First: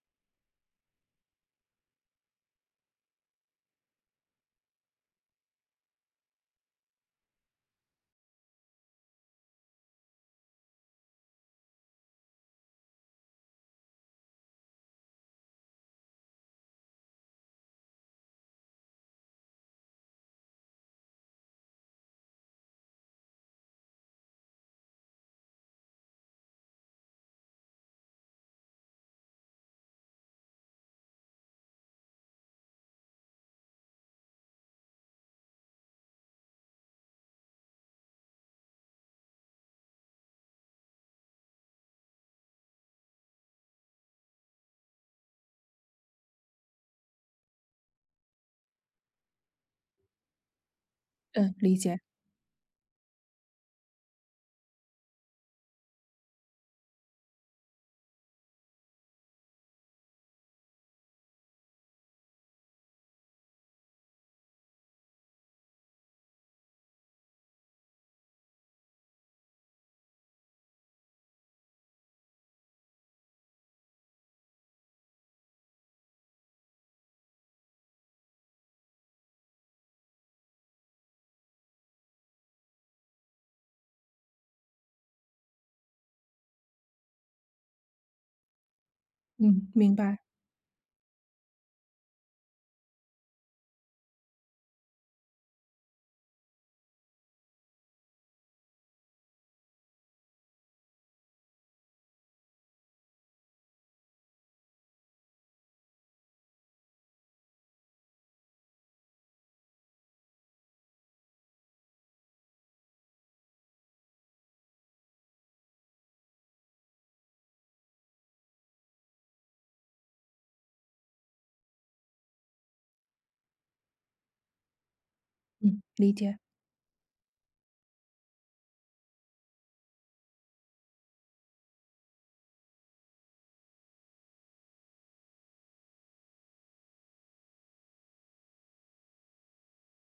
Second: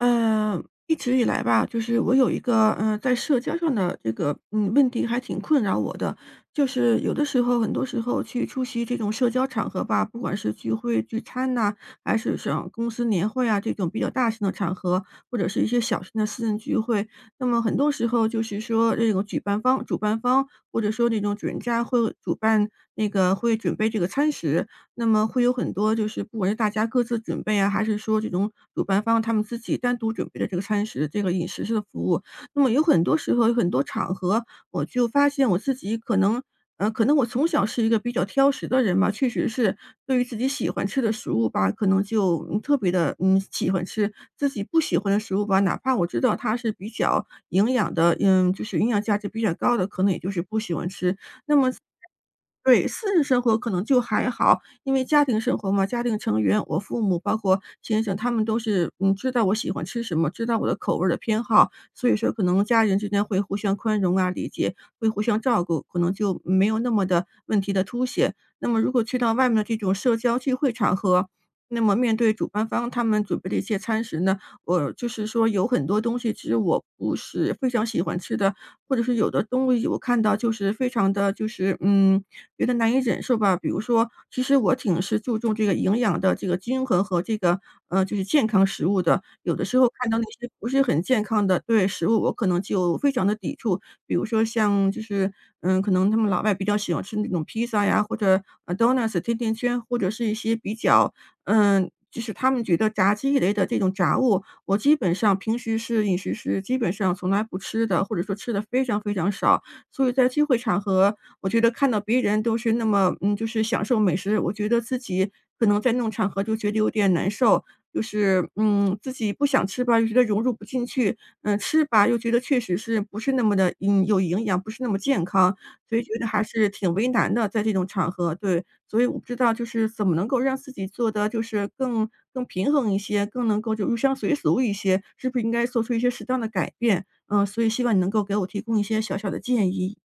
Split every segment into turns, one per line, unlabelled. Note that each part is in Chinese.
一直以来吧，就是我有一个，在社交上的这个，问题还挺困扰我的。就是有的时候，很多时候去出席这种社交场合吧，不管是聚会、聚餐呐、还是像公司年会啊这种比较大型的场合，或者是一些小型的私人聚会，那么很多时候就是说，这种举办方、主办方，或者说那种主人家会主办那个会准备这个餐食，那么会有很多就是不管是大家各自准备啊，还是说这种主办方他们自己单独准备的这个餐食、这个饮食式的服务。那么有很多时候、有很多场合，我就发现我自己可能我从小是一个比较挑食的人吧，确实是对于自己喜欢吃的食物吧，可能就特别的，喜欢吃。自己不喜欢的食物吧，哪怕我知道它是比较营养的，就是营养价值比较高的，可能也就是不喜欢吃。
嗯，
那么
理解。
对，私人生活可能就还好，因为家庭生活嘛，家庭成员，我父母包括先生，他们都是知道我喜欢吃什么，知道我的口味儿的偏好，所以说可能家人之间会互相宽容啊、理解，会互相照顾，可能就没有那么的问题的凸显。那么如果去到外面的这种社交聚会场合，那么面对主办方他们准备的一些餐食呢？我就是说有很多东西其实我不是非常喜欢吃的，或者是有的东西我看到就是非常的就是，觉得难以忍受吧。比如说，其实我挺是注重这个营养的这个均衡和这个，就是健康食物的。有的
嗯，
时候
明
看
白。
到那些不是很健康的对，食物我可能就非常的抵触。比如说像就是，可能他们老外比较喜欢吃那种披萨呀，或者，donuts 甜甜圈，或者是一些比较，就是他们觉得炸鸡一类的这种炸物，我基本上平时是饮食是基本上从来不吃的，或者说吃的非常非常少。所以在聚会场合，我觉得看到别人都是那么就是享受美食，我觉得自己可能在那种场合就觉得有点难受。就是，自己不想吃吧，又觉得融入不进去，吃吧，又觉得确实是不是那么的有营养，不是那么健康，
嗯，
所以觉
理
得
解。
还是挺为难的，在这种场合，对。所以我不知道就是怎么能够让自己做的就是更平衡一些，更能够就入乡随俗一些，是不是应该做出一些适当的改变？嗯，所以希望你能够给我提供一些小小的建议。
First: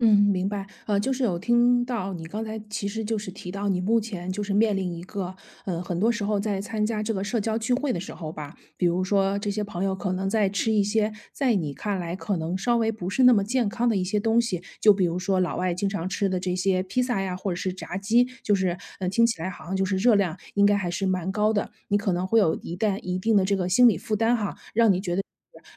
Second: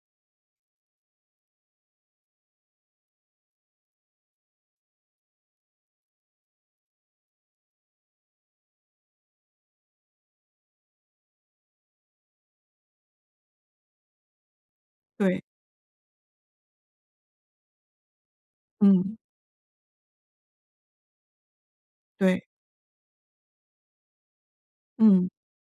嗯，明白。就是有听到你刚才其实就是提到你目前就是面临一个，很多时候在参加这个社交聚会的时候吧，比如说这些朋友可能在吃一些在你看来可能稍微不是那么健康的一些东西，就比如说
对，
老外经常吃的这些披萨呀，或者是炸鸡，
嗯，
听起来好像就是热量应该还是蛮高的，你可能会
对，
有一定的这个心理负担哈，让你觉得。
嗯，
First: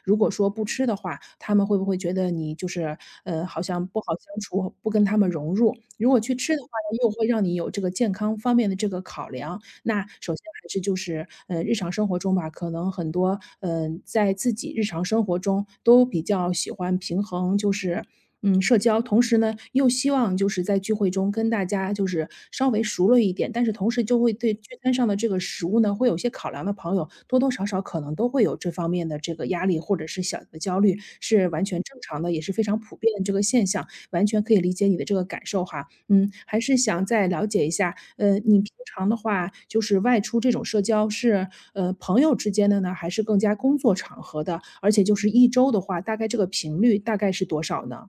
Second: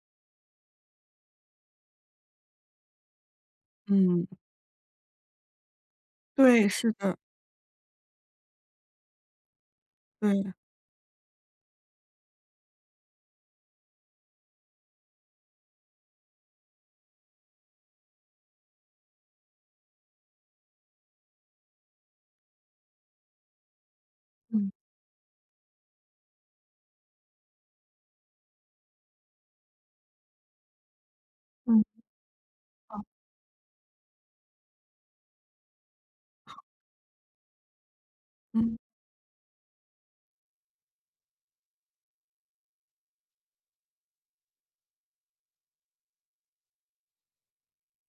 如果说不吃的话，他们会不会觉得你就是，好像不好
嗯，
相处，不跟他们融入？如果去吃的话
对，是
呢又
的，
会让你有这个健康方面的这个考量，那首先
对，
还是就是，日常生活中吧，可能很多在自己日常生活中都比较喜欢平衡，就是，嗯，社交，同时呢，又希望就是在聚会中跟大家就是稍微熟了一点，但是同时就会对聚
嗯，
餐上的这个食物呢，会有些考量的朋友，多多少少可能都会有这方面的这个压力或者是小的焦虑，是完全
嗯，
正常的，也是非常普
好，
遍的这个现象。完全可以理解你的这个感受哈。嗯，还是想再了解一下，你平
嗯。
常的话，就是外出这种社交是，朋友之间的呢，还是更加工作场合的？而且就是一周的话，大概这个频率大概是多少呢？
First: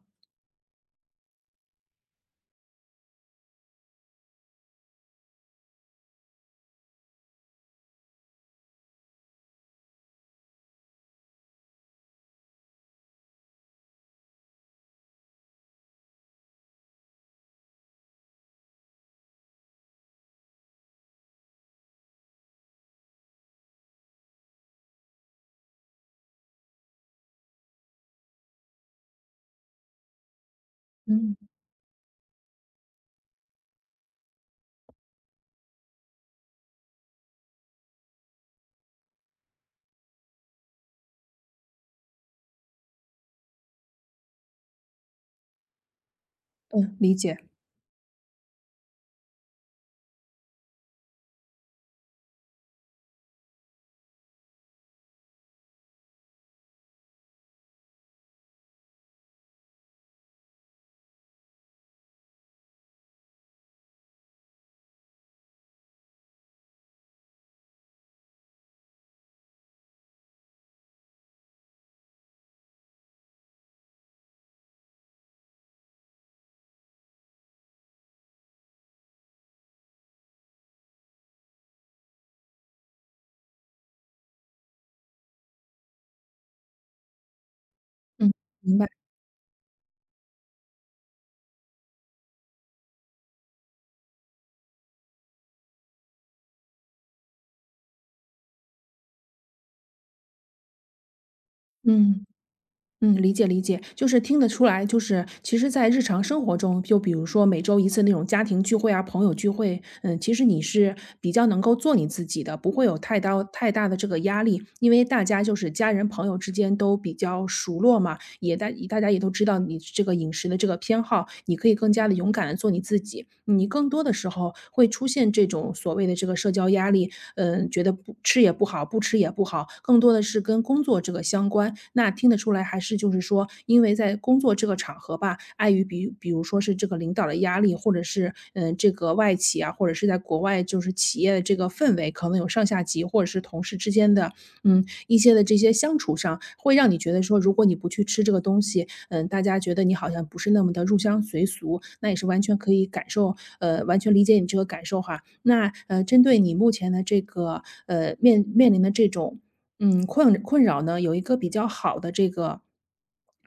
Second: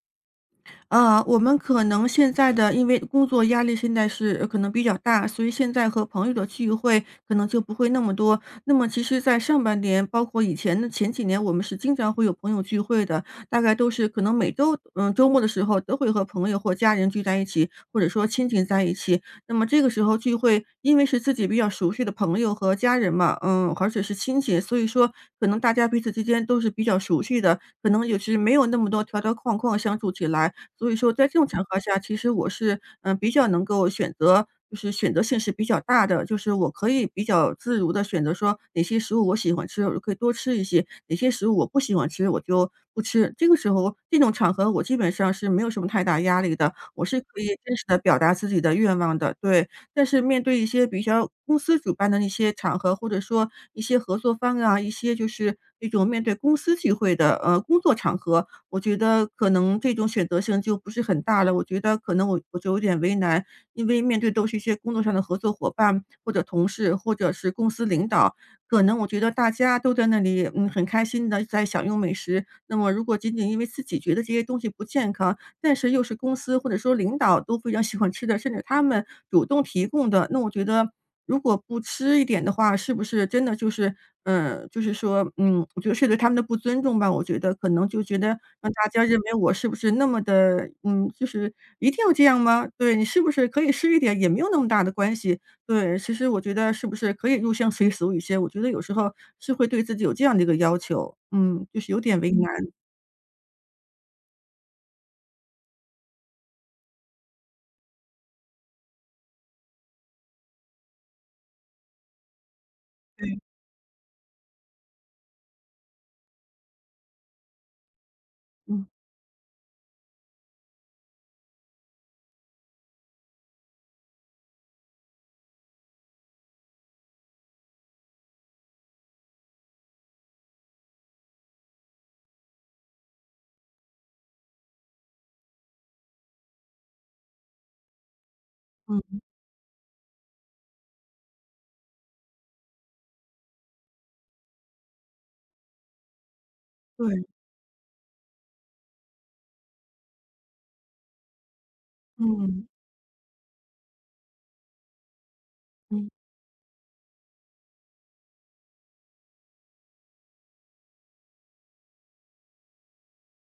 啊，我们可能现在的因为工作压力现在是可能比较大，所以现在和朋友的聚会可能就不会那么多。那么其实，在上半年，包括以前的前几年，我们是经常会有朋友聚会的，大概都是可能每周，周末的时候都会和朋友或家人聚在一起，或者说亲戚在一起。那么这个时候聚会，因为是自己比较熟悉的朋友和家人嘛，而且是亲戚，所以说可能大家彼此之间都是比较熟悉的，可能也是没有那么多条条框框相处起来。所以说在这
嗯，
种场合下，其实我是，比较能够选择就是选择性是比较大的，就是我可以比较自如的选择说哪些食物我喜欢吃，我就可以多吃一些，哪些食物我不喜欢吃，我就不吃。这个时候这种场合我基本上是没有什么太大压力的，
嗯，
我
理
是
解，
可以真实的表达自己的愿望的，对。但是面对一些比较公司主办的那些场合，或者说一些合作方啊，一些就是那种面对公司聚会的，工作场合，我觉得可能这种选择性就不是很大了。我觉得可能我就有点为难，因为面对都是一些工作上的合作伙伴，或者同事，或者是公司领导，可能我觉得大家都在那里，很开心的在享用美食。那么如果仅仅因为自己觉得这些东西不健康，但是又是公司或者说领导都非常喜欢吃的，甚至他们主动提供的，那我觉得如果不吃一点的话，是不是真的就是就是说，我觉得是对他们的不尊重吧。我觉得可能就觉得
嗯，
让
明白，
大家认为我是不是那么的，就是一定要这样吗？对你是不是可以吃一点，也没有那么大的关系。对，其实我觉得是不是可以入乡随俗一些？我觉得有时候是会对自己有这样的一个要求，就是有点
嗯。
为难。
嗯，理解理解，就是听得出来，就是其实，在日常生活中，就比如说每周一次那种家庭聚会啊、朋友聚会，嗯，其实你是比较能够做你自己的，不会有
对，
太大的这个压力，因为大家就是家人朋友之间都比较熟络嘛，
嗯
大家也都知道你这个饮食的这个偏好，你可以更加的勇敢的做你自己。你更多的时候会出现这种所谓的这个社交压力，嗯，觉得不吃也不好，更多的是跟工作这个相关。那听得出来还是就是说，因为在工作这个场合吧，碍于比如说是这个领导的压力，或者是，嗯，这个
嗯，
外企啊，或者是在国外就是企业的这个氛围，可能有上下级或者是同事之间的嗯，一些的这些相处上，会让你觉得
对，
说，如果你不去吃这个东西，嗯，大家觉得你好像不是那么的入乡随俗，那也是完全
嗯
可以感受，完全理解你这个感受哈。
嗯。
针对你目前的这个面临的这种嗯，困扰呢，有一个比较好的这个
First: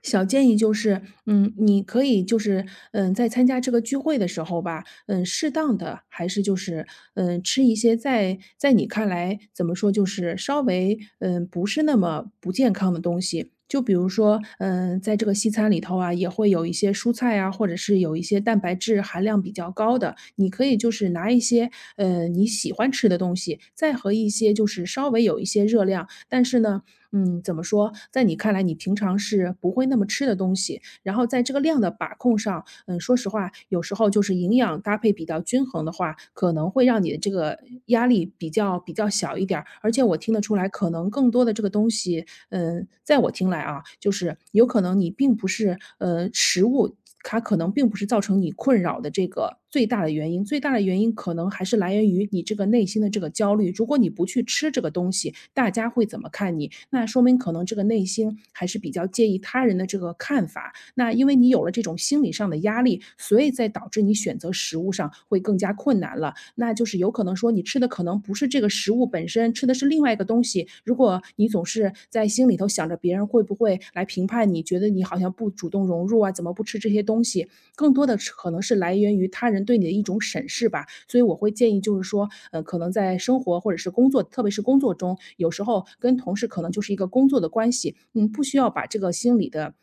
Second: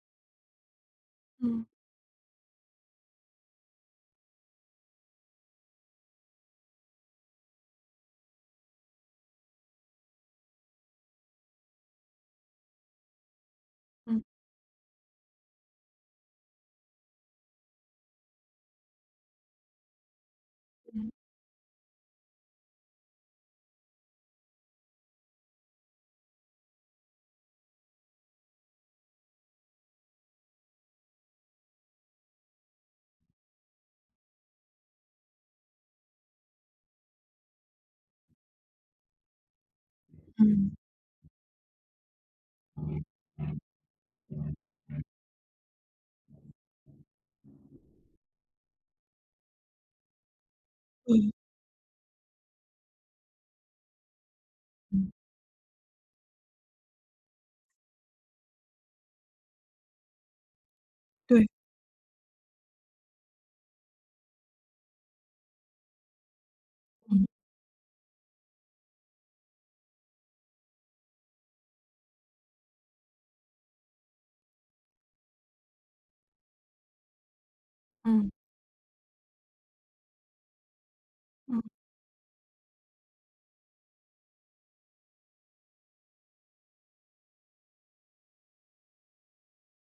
小建议，就是嗯，
嗯
你可以就是嗯，在参加这个聚会的时候吧，嗯，适当的还是就是嗯，吃一些在你看来怎么说，就是稍微不是那么不健康的东西。就比如
嗯
说，嗯，在这个西餐里头啊，也会有一些蔬菜啊，或者是有一些蛋白质含量比较高的，你可以就是拿一些，你喜欢吃的东西，再和一些就是稍微有一些热量，但是呢，嗯，怎么说，在你看来你平常是不会那么吃的东西，然后在这个量的把控上，嗯，说实话，有时候就是营养搭配比较均衡的话，可能会让你的这个压力比较小一点儿。而且我听得出来，
嗯，
可能更多的这个东西，嗯，在我听来啊，就是有可能你并不是食物。它可能并不是造成你困扰的这个最大的原因，最大的原因
嗯
可能还是来源于你这个内心的这个焦虑。如果你不去吃这个东西，大家会怎么看你？那说明可能这个内心还是比较介意他人的这个看法，那因为
对，
你有了这种心理上的压力，所以在导致你选择食物上会更加困难了。那就是有可能
嗯
说你吃的可能不是这个食物本身，吃的是另外一个东西。如果你总是在心里头想着别人会不会来评判你，觉得你好像不主动融入啊，怎么不吃这些东西，更多的
嗯
是可能是来源于他人对你的一种审视吧。所以我会
嗯
建议就是说，可能在生活或者是工作，特别是工作中，有时候跟同事可能就是一个工作的关系，嗯，不需要把这个心理的。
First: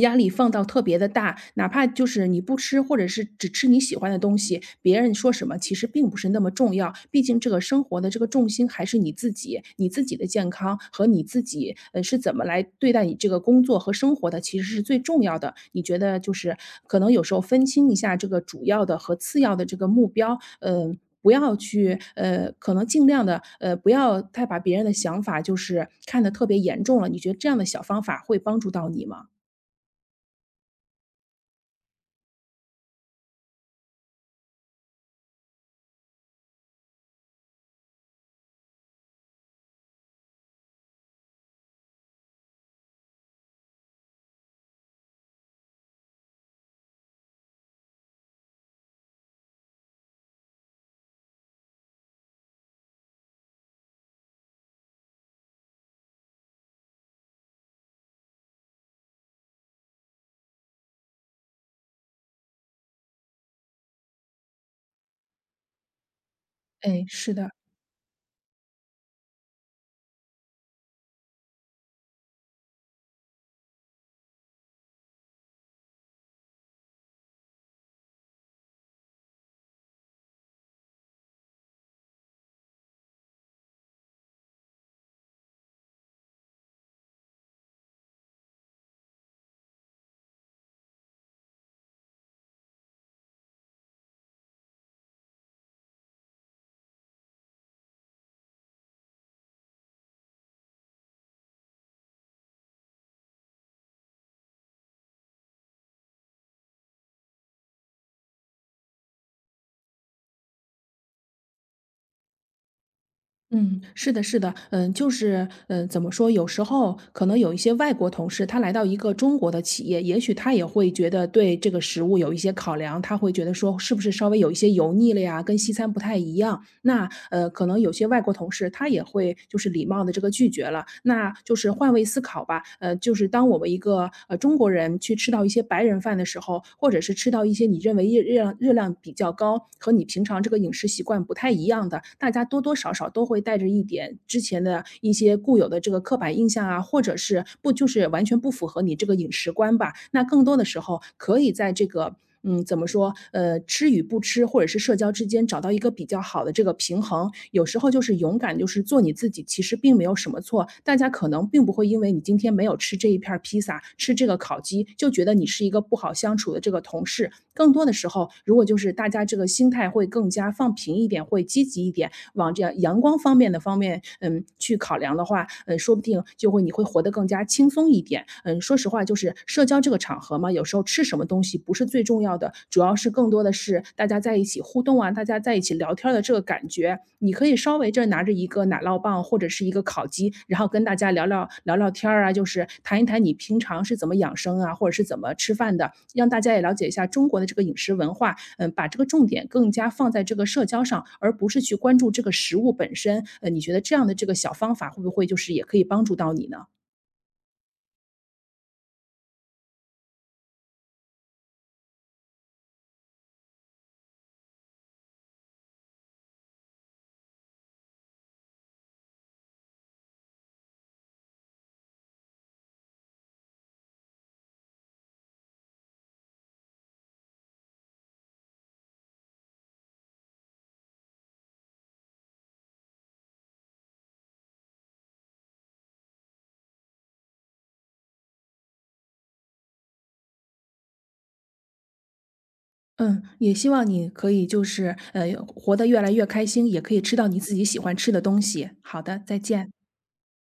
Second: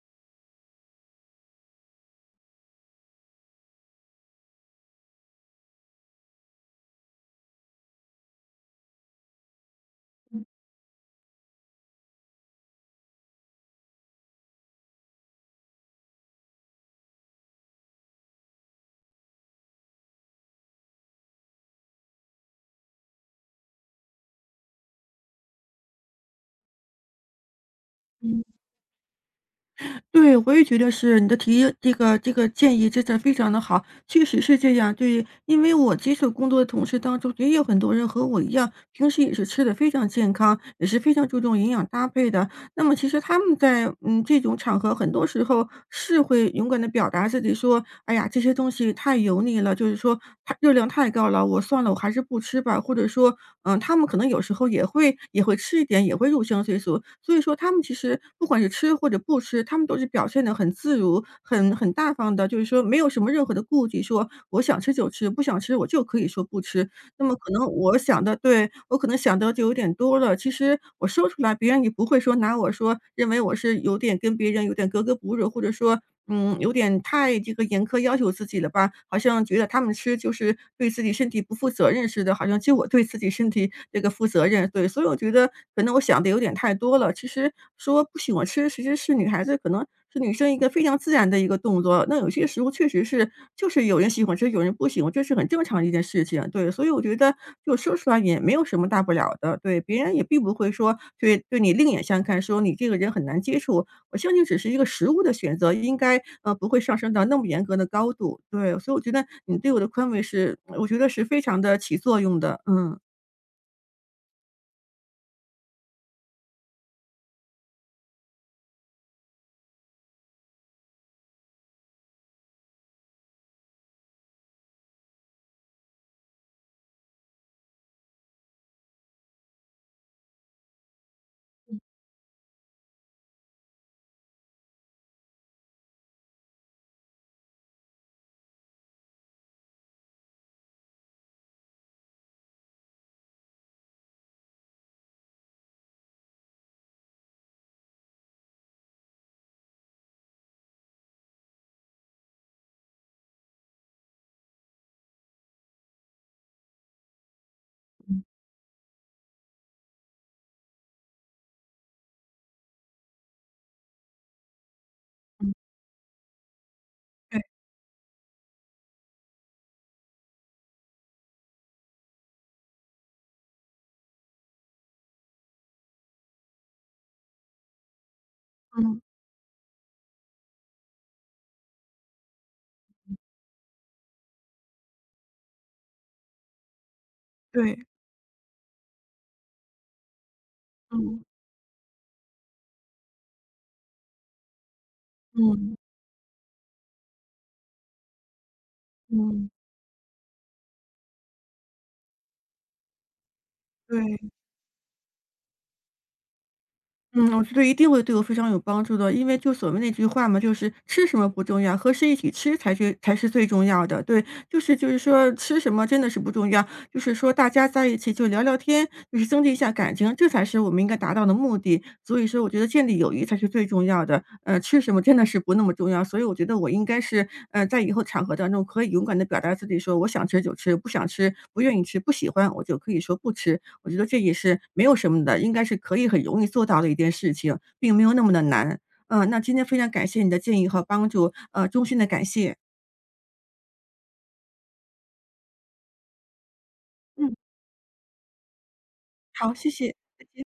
压力放到特别的大，哪怕就是你不吃，或者是只吃你喜欢的东西，别人说什么其实并不是那么重要。毕竟这个生活的这个。这个重心还是你自己，你自己的健康和你自己，是怎么来对待你这个工作和生活的，其实是最重要的。你觉得就是可能有时候分清一下这个主要的和次要的这个目标，不要去，可能尽量的，不要太把别人的想法就是看得特别严重了，你觉得这样的小方法会
嗯，
帮助到你吗？
对，我也觉得是你的提这个建议真的非常的好，确实是这样。对，因为我接触工作的同事当中，也有很多人和我一样，平时也是吃的非常健康，也是非常注重营养搭配的。那么其实他们在，这种场合很多时候是会勇敢的表达自己说：“哎呀，这些东西太油腻了，就是说它热量太高了，我算了，我还是不吃吧。”或者说，他们可能有时候也会吃一点，也会入乡随俗。所以说他们其实不管是吃或者不吃，他们都是表现的很自如、很大方的，就是说没有什么任何的顾忌，说我想吃就吃，不想吃我就可以说不吃。
哎，
那
是
么
的。
可能我想的对，我可能想的就有点多了，其实我说出来，别人也不会说拿我说认为我是有点跟别人有点格格不入，或者说，有点太这个严苛要求自己了吧，好像觉得他们吃就是对自己身体不负责任似的，好像就我对自己身体这个负责任。对，所以我觉得可能我想的有点太多了，其实说不喜欢吃，其实是女孩子可能是女生一个非常自然的一个动作。那有些食物确实是，就是有人喜欢吃，有人不喜欢，这是很正常的一件事情。对，所以我觉得就说出来也没有什么大不了的。对，别人也并不会说对你另眼相看，说你这个人很难接触。我相信只是一个食物的选择，应该不会上升到那么严格的高度。对，所以我觉得你对我的宽慰是，我觉得是非常的起作用的。嗯
嗯，是的，是的，嗯，就是，嗯，怎么说？有时候可能有一些外国同事，他来到一个中国的企业，也许他也会觉得对这个食物有一些考量，他会觉得说是不是稍微有一些油腻了呀，跟西餐不太一样。可能有些外国同事他也会就是礼貌的这个拒绝了。那就是换位思考吧，就是当我们一个中国人去吃到一些白人饭的时候，或者是吃到一些你认为热量比较高和你平常这个饮食习惯不太一样的，大家多多少。少少都会带着一点之前的一些固有的这个刻板印象啊，或者是不就是完全不符合你这个饮食观吧。那更多的时候可以在这个嗯，怎么说？呃，吃与不吃，或者是社交之间找到一个比较好的这个平衡。有时候就是
嗯
勇敢，就是做你自己，其实并没有什么错。大家可能并不会因为你今天没有吃这一片儿披萨，吃这个烤鸡，就觉得你
嗯，
是一个不好相处的这个同事。
对，
更多的时候，如果就是大家这个心态会更加放平一点，会积极一点，往这样阳光方面的方面，嗯，去考量的话，嗯，说不定就会你会活得更加轻松一点。嗯，说实
嗯
话，就是社交这个场合嘛，有时候吃什么东西不是最重要的，主要是更多的是大家在一起互动啊，大家在一起聊天的这个感觉。你可以稍
对，
微这拿着一个奶酪棒或者是一个烤鸡，然后跟大家
嗯
聊聊天儿啊，就是谈一谈你平常是怎么养生啊，或者是怎么吃饭
嗯
的，让大家也了解一下中国的这个饮食文化。嗯，把这个重点
嗯，
更加放在这个社交上，而不是去关注这个食物本身。呃，你觉得这样的这
对。
个小方法会不会就是也可以帮助到你呢？
嗯，我觉得一定会对我非常有帮助的，因为就所谓那句话嘛，就是吃什么不重要，和谁一起吃才是最重要的。对，就是说吃什么真的是不重要，就是说大家在一起就聊聊天，就是增进一下感情，这才是我们应该达到的目的。所以说我觉得建立友谊才是最重要的，吃什么真的是不那么重要。所以我觉得我应该是，在以后场合当中可以勇敢的表达自己说，我想吃就吃，不想吃、不愿意吃、不喜欢，我就可以说不吃。我觉得这也是没有什么的，应该是可以很容易做到的一件事情，并没有那么的难。那今天非常感谢你的建议和帮助，衷心的感谢。
嗯，也希望你可以就是活得越来越开心，也可以吃到
嗯，
你自己喜欢吃的东西。好的，再
好，
见。
谢谢。